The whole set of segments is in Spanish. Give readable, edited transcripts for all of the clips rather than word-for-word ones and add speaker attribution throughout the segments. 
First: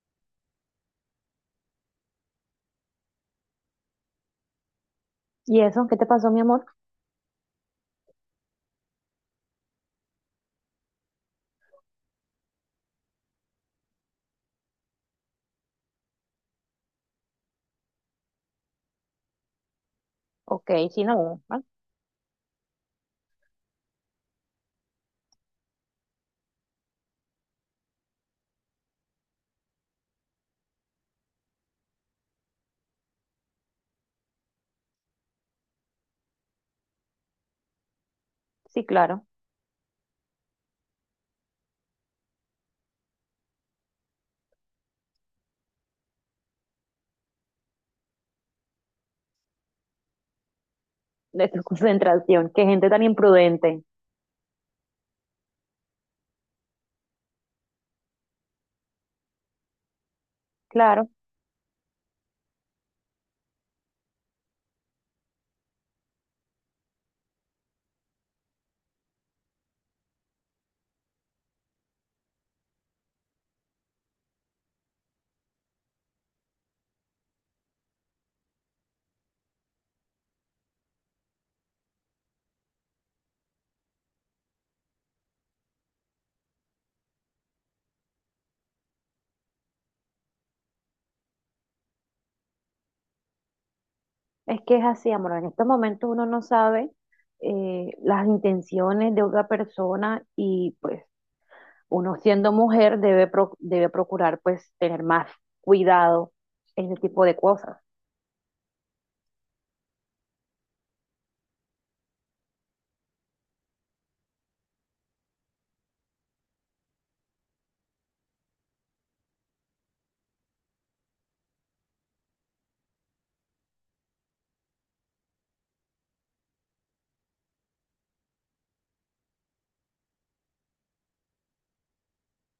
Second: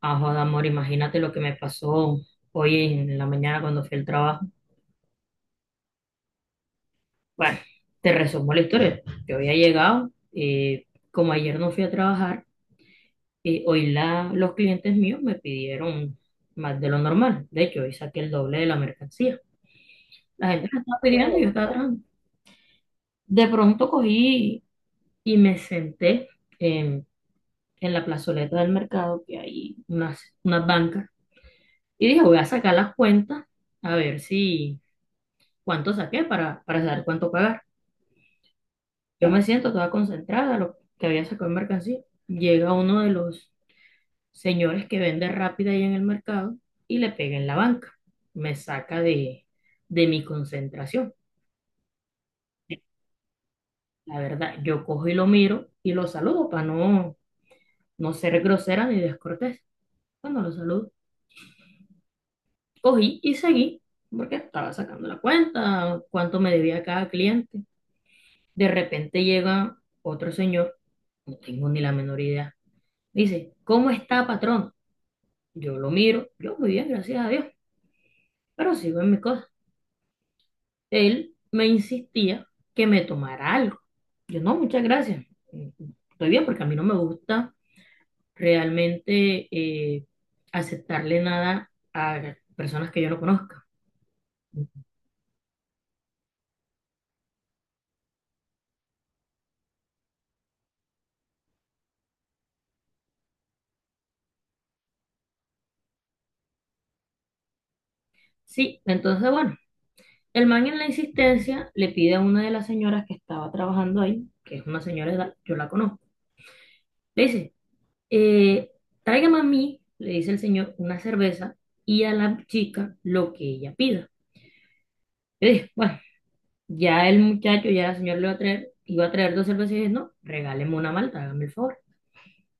Speaker 1: Ah, joda, amor, imagínate lo que me pasó hoy en la mañana cuando fui al trabajo.
Speaker 2: ¿Y eso? ¿Qué te pasó, mi amor?
Speaker 1: Bueno, te resumo la historia. Yo había llegado, como ayer no fui a trabajar, hoy los clientes míos me pidieron más de lo normal. De hecho, hoy saqué el doble de la mercancía. La gente
Speaker 2: Ok,
Speaker 1: me estaba
Speaker 2: sí,
Speaker 1: pidiendo
Speaker 2: no.
Speaker 1: y yo estaba trabajando. De pronto cogí y me senté en, en la plazoleta del mercado, que hay unas bancas, y dije, voy a sacar las cuentas a ver si cuánto saqué para saber cuánto pagar.
Speaker 2: Sí, claro.
Speaker 1: Yo me siento toda concentrada, lo que había sacado en mercancía. Llega uno de los señores que vende rápida ahí en el mercado y le pega en la banca. Me saca de mi concentración.
Speaker 2: De tu concentración. Qué gente tan imprudente.
Speaker 1: La verdad, yo cojo y lo miro y lo saludo para no ser grosera ni descortés. Cuando lo saludo,
Speaker 2: Claro,
Speaker 1: cogí y seguí porque estaba sacando la cuenta, cuánto me debía cada cliente. De repente llega otro señor, no tengo ni la menor idea. Dice, ¿cómo está, patrón? Yo lo miro, yo muy bien, gracias a Dios, pero sigo en mis cosas. Él me insistía que me tomara algo. Yo no, muchas gracias. Estoy bien porque a mí no me gusta realmente aceptarle nada a personas que yo no conozca.
Speaker 2: es que es así, amor. En estos momentos uno no sabe las intenciones de otra persona y pues uno siendo mujer debe, debe procurar pues tener más cuidado en ese tipo de cosas.
Speaker 1: Sí, entonces bueno, el man en la insistencia le pide a una de las señoras que estaba trabajando ahí, que es una señora de edad, yo la conozco. Le dice, Eh, tráigame a mí, le dice el señor, una cerveza y a la chica lo que ella pida. Yo dije, bueno, ya el señor le va a traer, iba a traer dos cervezas y dije, no, regáleme una malta, hágame el favor.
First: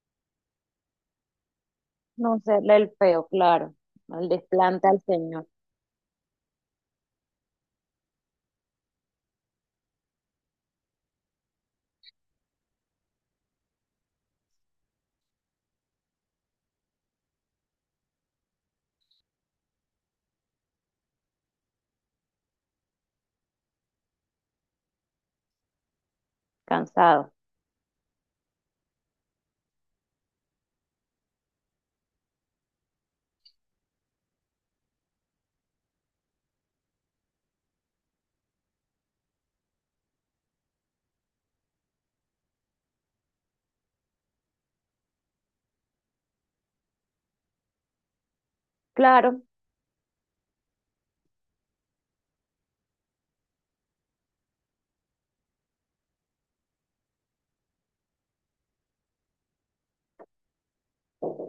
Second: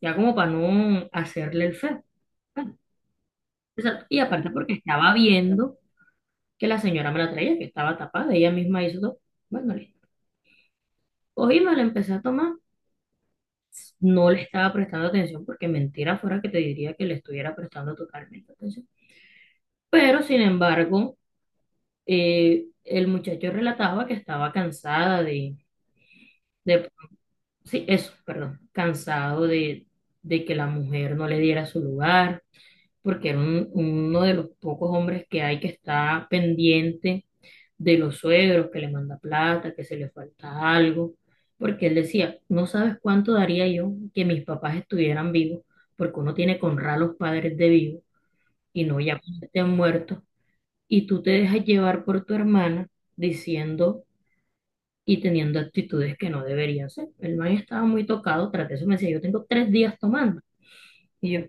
Speaker 1: Ya como para no hacerle el feo.
Speaker 2: No serle
Speaker 1: Bueno,
Speaker 2: el feo, claro.
Speaker 1: exacto. Y
Speaker 2: Al
Speaker 1: aparte porque
Speaker 2: desplante al
Speaker 1: estaba
Speaker 2: señor.
Speaker 1: viendo que la señora me la traía, que estaba tapada, ella misma hizo todo. Bueno, listo. Cogí, me la empecé a tomar, no le estaba prestando atención porque mentira fuera que te diría que le estuviera prestando totalmente atención. Pero sin embargo, el muchacho relataba que estaba de-
Speaker 2: Cansado.
Speaker 1: sí, eso, perdón, cansado de que la mujer no le diera su lugar, porque uno de los pocos hombres que hay que está pendiente de los suegros, que le manda plata, que se le falta algo, porque él decía, no sabes cuánto daría yo que mis papás estuvieran vivos, porque uno tiene que honrar a los padres de vivo y no ya
Speaker 2: Claro,
Speaker 1: cuando estén muertos, y tú te dejas llevar por tu hermana diciendo y teniendo actitudes que no deberían ser. El man estaba muy tocado, tras de eso me decía, yo tengo 3 días tomando. Y yo,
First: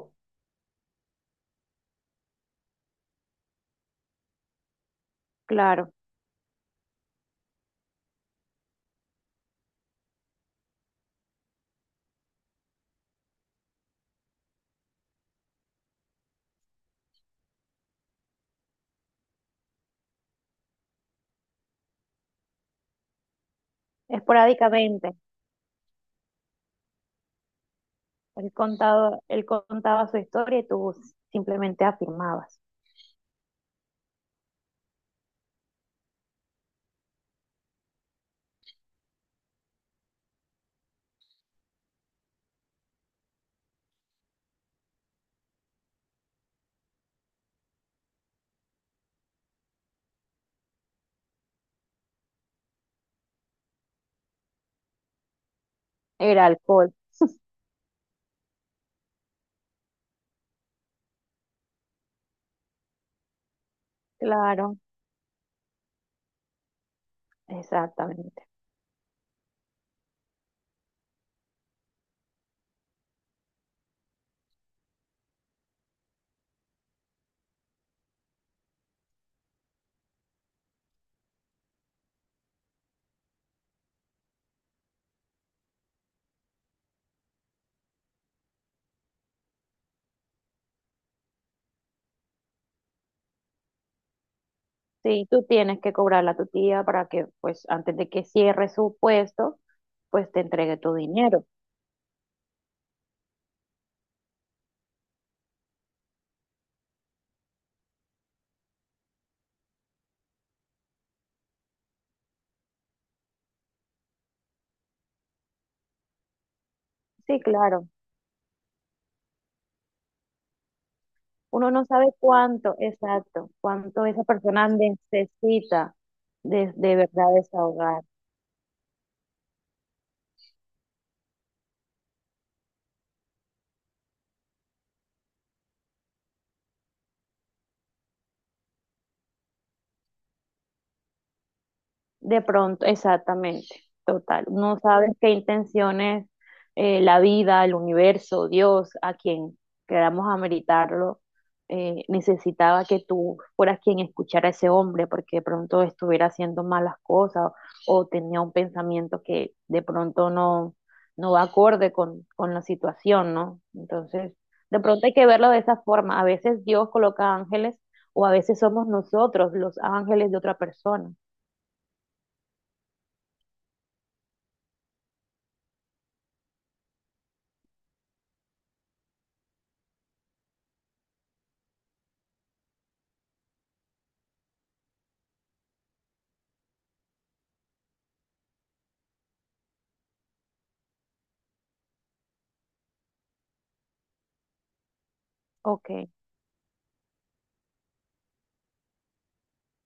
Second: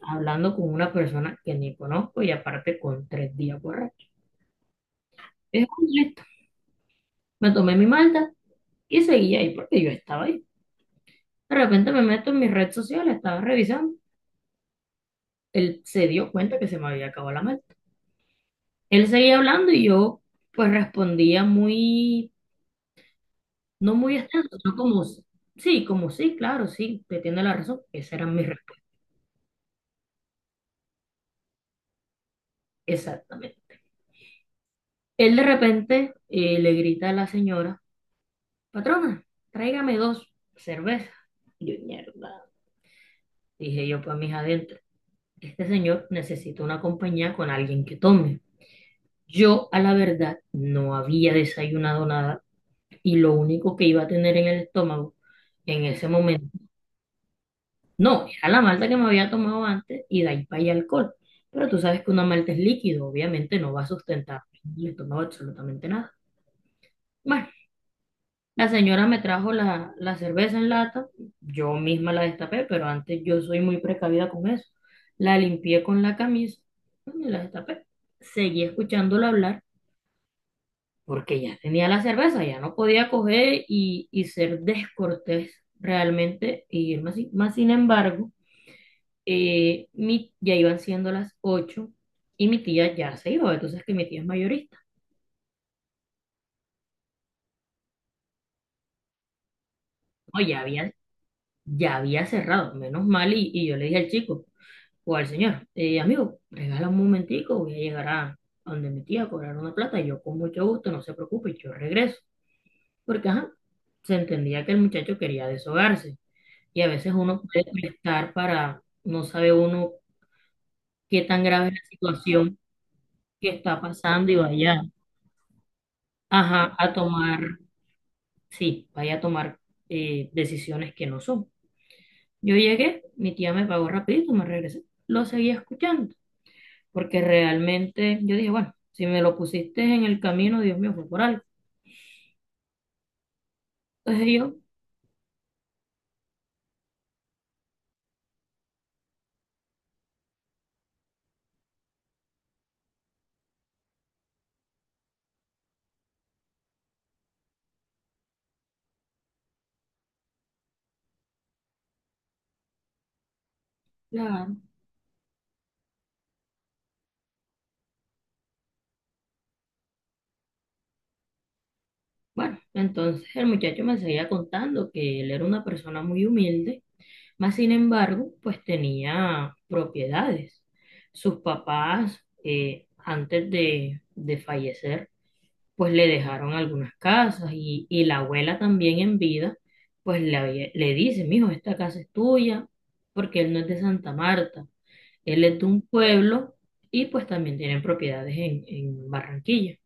Speaker 1: hablando con una persona que ni conozco y aparte con 3 días borracho. Es un
Speaker 2: claro.
Speaker 1: listo. Me tomé mi malta y seguí ahí porque yo estaba ahí. De repente me meto en mis redes sociales, estaba revisando. Él se dio cuenta que se me había acabado la malta. Él seguía hablando y yo pues respondía no muy extenso, sino
Speaker 2: Esporádicamente.
Speaker 1: como sí, claro, sí, te tiene la razón. Esa era mi
Speaker 2: Él
Speaker 1: respuesta,
Speaker 2: contaba, él contaba su historia y tú simplemente afirmabas.
Speaker 1: exactamente. Él de repente le grita a la señora, patrona, tráigame dos cervezas. Yo, mierda, dije yo para mis adentros, este señor necesita una compañía con alguien que tome. Yo a la verdad no había desayunado nada y lo único que iba a tener en el estómago en ese
Speaker 2: Era
Speaker 1: momento,
Speaker 2: alcohol,
Speaker 1: no, era la malta que me había tomado antes y de ahí para allá alcohol. Pero tú sabes que una malta es líquido, obviamente no va a sustentar
Speaker 2: claro,
Speaker 1: el estómago absolutamente nada. Bueno,
Speaker 2: exactamente.
Speaker 1: la señora me trajo la cerveza en lata, yo misma la destapé, pero antes yo soy muy precavida con eso. La limpié con la camisa y la destapé. Seguí escuchándola hablar porque ya tenía la cerveza, ya no podía coger y ser descortés realmente y irme así. Más sin embargo, ya iban siendo las 8 y mi tía ya se iba, entonces que mi tía es mayorista.
Speaker 2: Sí, tú tienes que cobrarle a tu tía para que, pues, antes de que cierre su puesto, pues te
Speaker 1: No,
Speaker 2: entregue tu dinero.
Speaker 1: ya había cerrado, menos mal, y yo le dije al chico. O al señor, amigo, regala un momentico, voy a llegar a donde mi tía a cobrar una plata, y yo con mucho gusto, no se preocupe, yo regreso. Porque, ajá, se entendía que el muchacho quería deshogarse. Y a veces
Speaker 2: Sí,
Speaker 1: uno puede
Speaker 2: claro.
Speaker 1: prestar para, no sabe uno qué tan grave
Speaker 2: Uno
Speaker 1: es
Speaker 2: no
Speaker 1: la
Speaker 2: sabe
Speaker 1: situación
Speaker 2: cuánto, exacto,
Speaker 1: que está
Speaker 2: cuánto esa
Speaker 1: pasando y
Speaker 2: persona
Speaker 1: vaya,
Speaker 2: necesita
Speaker 1: ajá, a
Speaker 2: de verdad
Speaker 1: tomar,
Speaker 2: desahogar.
Speaker 1: sí, vaya a tomar decisiones que no son. Yo llegué, mi tía me pagó rapidito, me regresé, lo seguí escuchando. Porque realmente yo dije, bueno, si me lo pusiste en el camino, Dios mío, fue por algo.
Speaker 2: De pronto, exactamente,
Speaker 1: Entonces
Speaker 2: total.
Speaker 1: yo,
Speaker 2: No sabes qué intenciones la vida, el universo, Dios, a quien queramos ameritarlo, necesitaba que tú fueras quien escuchara a ese hombre, porque de pronto estuviera haciendo malas cosas o, tenía un pensamiento que de pronto no, no va acorde con la situación, ¿no? Entonces,
Speaker 1: claro,
Speaker 2: de pronto hay que verlo de esa forma. A veces Dios coloca ángeles o a veces somos nosotros los ángeles de otra persona.
Speaker 1: bueno, entonces el muchacho me seguía contando que él era una persona muy humilde, más sin embargo, pues tenía propiedades. Sus papás, de fallecer, pues le dejaron algunas casas y la abuela también en vida, le dice, mijo, esta casa es tuya, porque él no es de Santa Marta. Él es de un
Speaker 2: Ok.
Speaker 1: pueblo y pues también tienen propiedades en Barranquilla.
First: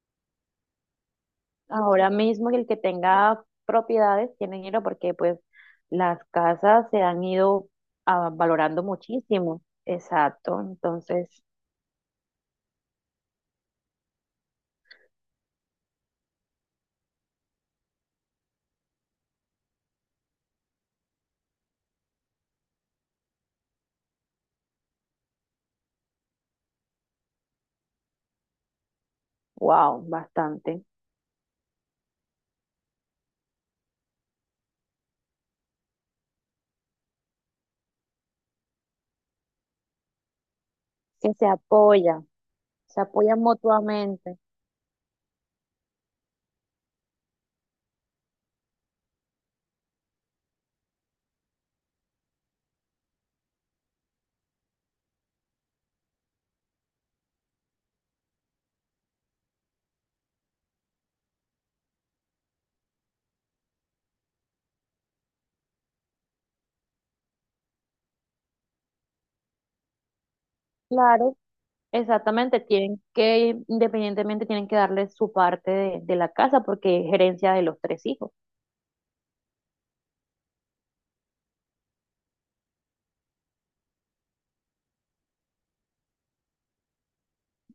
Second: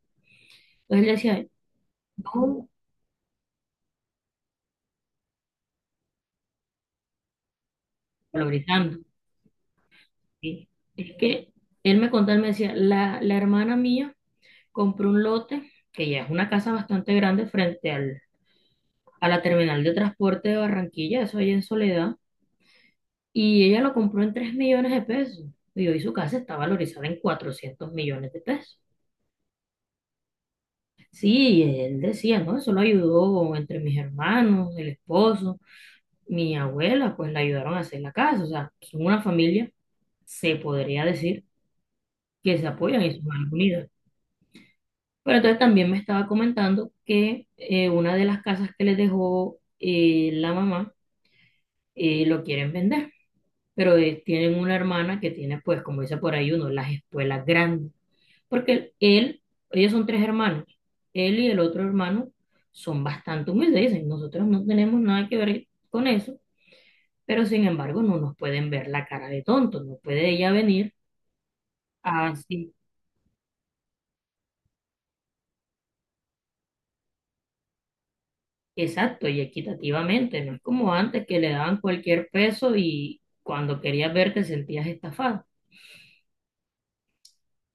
Speaker 1: Entonces él decía,
Speaker 2: Ahora mismo el
Speaker 1: no,
Speaker 2: que tenga propiedades tiene dinero porque pues las casas se han ido valorando
Speaker 1: valorizando.
Speaker 2: muchísimo. Exacto,
Speaker 1: ¿Sí? Es
Speaker 2: entonces,
Speaker 1: que él me contó, él me decía, la hermana mía compró un lote, que ya es una casa bastante grande frente a la terminal de transporte de Barranquilla, eso allá en Soledad, y ella lo compró en 3 millones de pesos. Y hoy su casa está valorizada en 400 millones de pesos.
Speaker 2: wow, bastante.
Speaker 1: Sí, y él decía, ¿no? Eso lo ayudó entre mis hermanos, el esposo. Mi abuela, pues la ayudaron a hacer la casa. O sea, son una familia, se podría
Speaker 2: Que
Speaker 1: decir,
Speaker 2: se apoya,
Speaker 1: que se
Speaker 2: se
Speaker 1: apoyan y son
Speaker 2: apoyan
Speaker 1: algo unidas.
Speaker 2: mutuamente.
Speaker 1: Pero entonces también me estaba comentando que una de las casas que les dejó la mamá lo quieren vender. Pero tienen una hermana que tiene, pues, como dice por ahí uno, las espuelas grandes. Porque él, ellos son tres hermanos. Él y el otro hermano son bastante humildes. Dicen, nosotros no tenemos nada que ver con eso, pero sin embargo no nos pueden ver la cara de tonto, no puede ella venir
Speaker 2: Claro, exactamente,
Speaker 1: así,
Speaker 2: tienen que, independientemente, tienen que darle su parte de la casa porque es gerencia de los tres hijos.
Speaker 1: exacto, y equitativamente, no es como antes que le daban cualquier peso y cuando querías ver te sentías estafado.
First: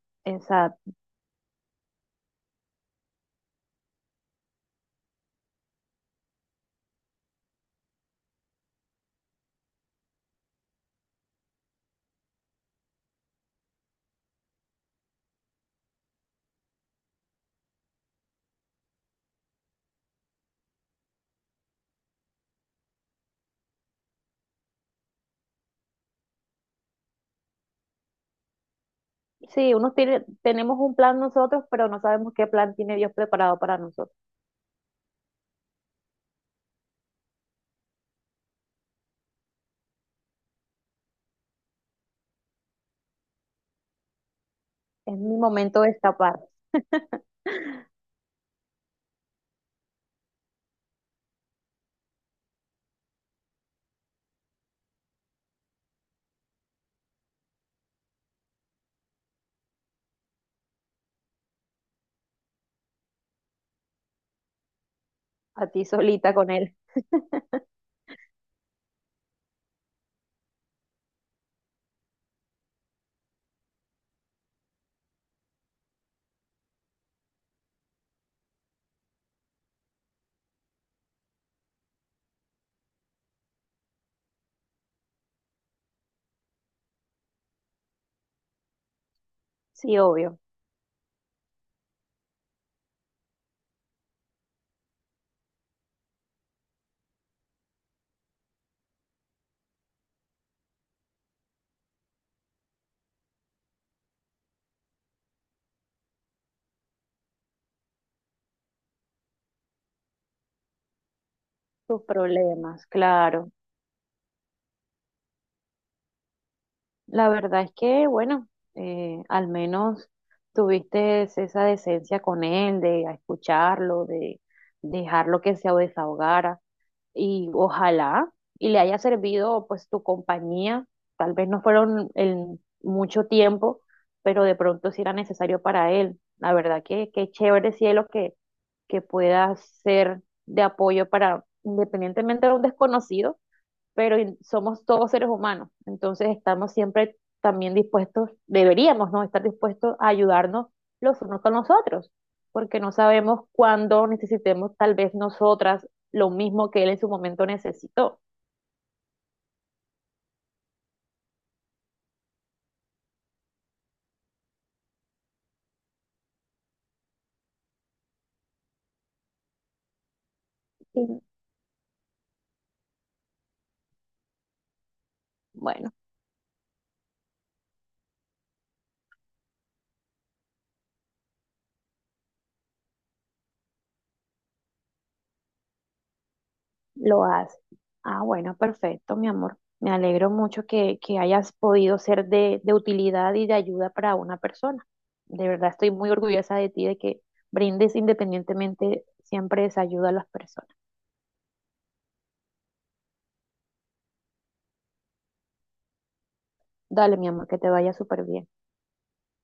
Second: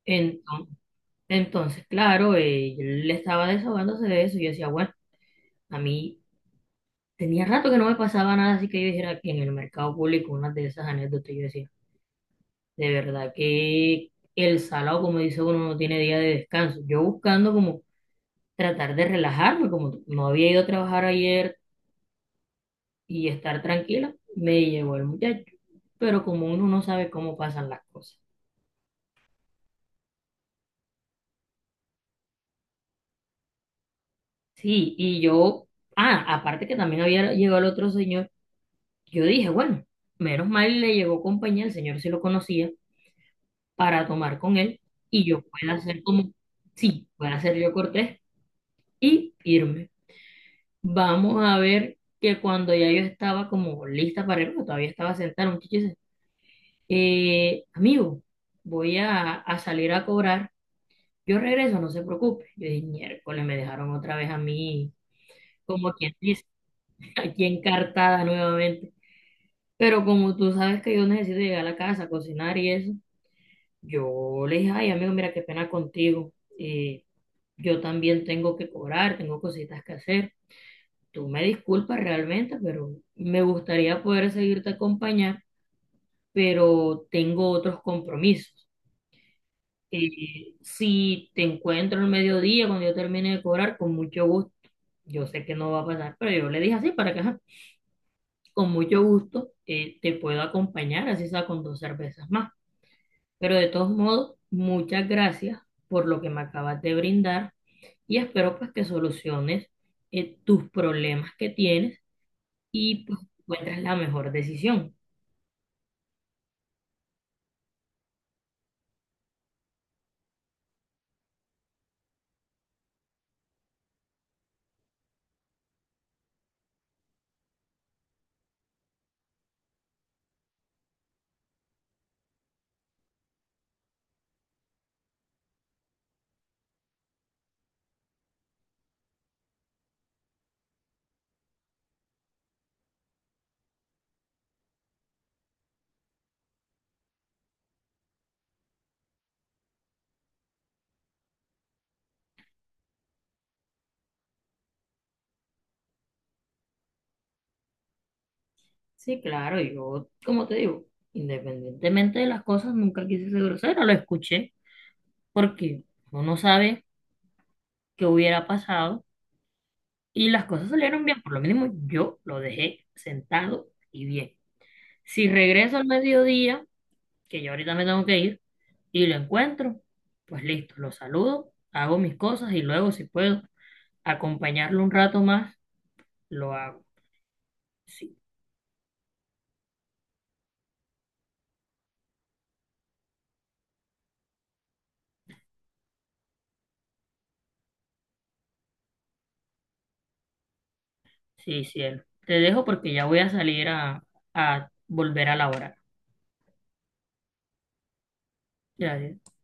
Speaker 1: Entonces,
Speaker 2: Exacto.
Speaker 1: entonces, claro, yo le estaba desahogándose de eso y yo decía, bueno, a mí tenía rato que no me pasaba nada, así que yo dijera que en el mercado público una de esas anécdotas, yo decía, de verdad que el salado, como dice uno, no tiene día de descanso. Yo buscando como tratar de relajarme, como no había ido a trabajar ayer y estar tranquila, me llevó el muchacho. Pero como uno no sabe cómo pasan las cosas.
Speaker 2: Sí, unos tiene, tenemos un plan nosotros, pero no sabemos qué plan tiene Dios preparado para nosotros.
Speaker 1: Sí, y yo, ah, aparte que también había llegado el otro señor, yo dije, bueno, menos mal le llegó compañía, el señor sí lo conocía, para tomar con él
Speaker 2: Es
Speaker 1: y
Speaker 2: mi
Speaker 1: yo pueda
Speaker 2: momento de
Speaker 1: hacer como,
Speaker 2: escapar.
Speaker 1: sí, pueda hacer yo cortés y irme. Vamos a ver que cuando ya yo estaba como lista para irme, todavía estaba sentada, un muchacho amigo, voy a salir a cobrar, yo regreso, no se preocupe. Yo dije, miércoles, me dejaron otra vez a mí,
Speaker 2: A ti
Speaker 1: como quien
Speaker 2: solita
Speaker 1: dice,
Speaker 2: con él.
Speaker 1: aquí encartada nuevamente. Pero como tú sabes que yo necesito llegar a la casa, cocinar y eso, yo le dije, ay, amigo, mira, qué pena contigo. eh, yo también tengo que cobrar, tengo cositas que hacer. Tú me disculpas realmente, pero me gustaría poder seguirte acompañar, pero tengo otros compromisos.
Speaker 2: Sí, obvio,
Speaker 1: Si te encuentro el mediodía cuando yo termine de cobrar, con mucho gusto, yo sé que no va a pasar, pero yo le dije así para que ajá, con mucho gusto te puedo acompañar, así sea con dos cervezas más. Pero de todos modos, muchas gracias por lo que me acabas de brindar y espero pues que soluciones tus problemas que tienes
Speaker 2: tus problemas,
Speaker 1: y pues
Speaker 2: claro.
Speaker 1: encuentres la mejor decisión.
Speaker 2: La verdad es que, bueno, al menos tuviste esa decencia con él de escucharlo, de dejarlo que se desahogara. Y ojalá y le haya servido pues tu compañía. Tal vez no fueron el mucho tiempo, pero de pronto sí era necesario para él. La verdad que qué chévere, cielo, que pueda ser de apoyo para, independientemente de un desconocido, pero somos todos seres humanos, entonces estamos siempre también dispuestos, deberíamos, ¿no? Estar dispuestos a ayudarnos los unos con los otros, porque no sabemos cuándo necesitemos tal vez nosotras lo mismo que él en su momento necesitó.
Speaker 1: Sí, claro, yo, como te digo, independientemente de las cosas, nunca quise ser grosero, lo escuché. Porque uno no sabe qué hubiera pasado y las cosas salieron
Speaker 2: Y
Speaker 1: bien, por lo mínimo yo lo dejé sentado y bien. Si regreso al
Speaker 2: bueno,
Speaker 1: mediodía, que yo ahorita me tengo que ir, y lo encuentro, pues listo, lo saludo, hago mis cosas y luego si puedo acompañarlo un rato más, lo hago.
Speaker 2: lo hace.
Speaker 1: Sí,
Speaker 2: Ah, bueno, perfecto, mi amor. Me alegro mucho que hayas podido ser de utilidad y de ayuda para una persona. De verdad estoy muy orgullosa de ti, de que brindes independientemente siempre esa ayuda a las personas.
Speaker 1: sí, cielo. Te dejo porque ya voy a salir a volver a laborar.
Speaker 2: Dale, mi amor, que te vaya súper bien.
Speaker 1: Gracias.